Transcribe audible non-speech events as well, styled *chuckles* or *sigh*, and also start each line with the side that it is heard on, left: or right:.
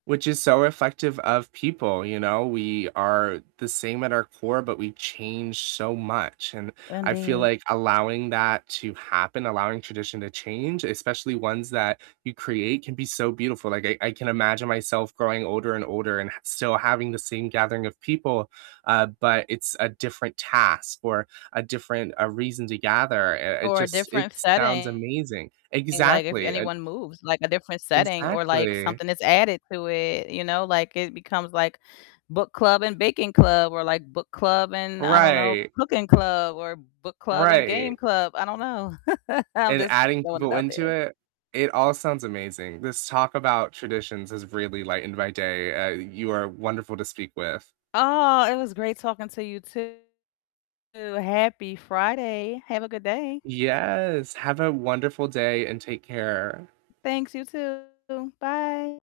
right: Which is so reflective of people, you know? We are the same at our core, but we change so much, and
left: And
right: I feel
left: the
right: like allowing that to happen, allowing tradition to change, especially ones that you create, can be so beautiful, like, I I can imagine myself growing older and older and h still having the same gathering of people, uh, but it's a different task or a different a reason to gather. It it
left: Or a
right: just it
left: different
right: sounds
left: setting,
right: amazing
left: like if
right: Exactly. Uh
left: anyone moves, like a different setting or like
right: Exactly.
left: something is added to it, you know? Like, it becomes, like book club and baking club, or like book club and I don't know,
right: Right.
left: cooking club, or book club and game
right: Right.
left: club. I don't know. *chuckles* I'm
right: And
left: just
right: adding
left: throwing it
right: people
left: out there.
right: into it. It all sounds amazing. This talk about traditions has really lightened my day, uh, you are wonderful to speak with.
left: Aw, it was great talking to you too. Happy Friday. Have a good day.
right: Yes, have a wonderful day and take care.
left: Thanks, you too. Bye.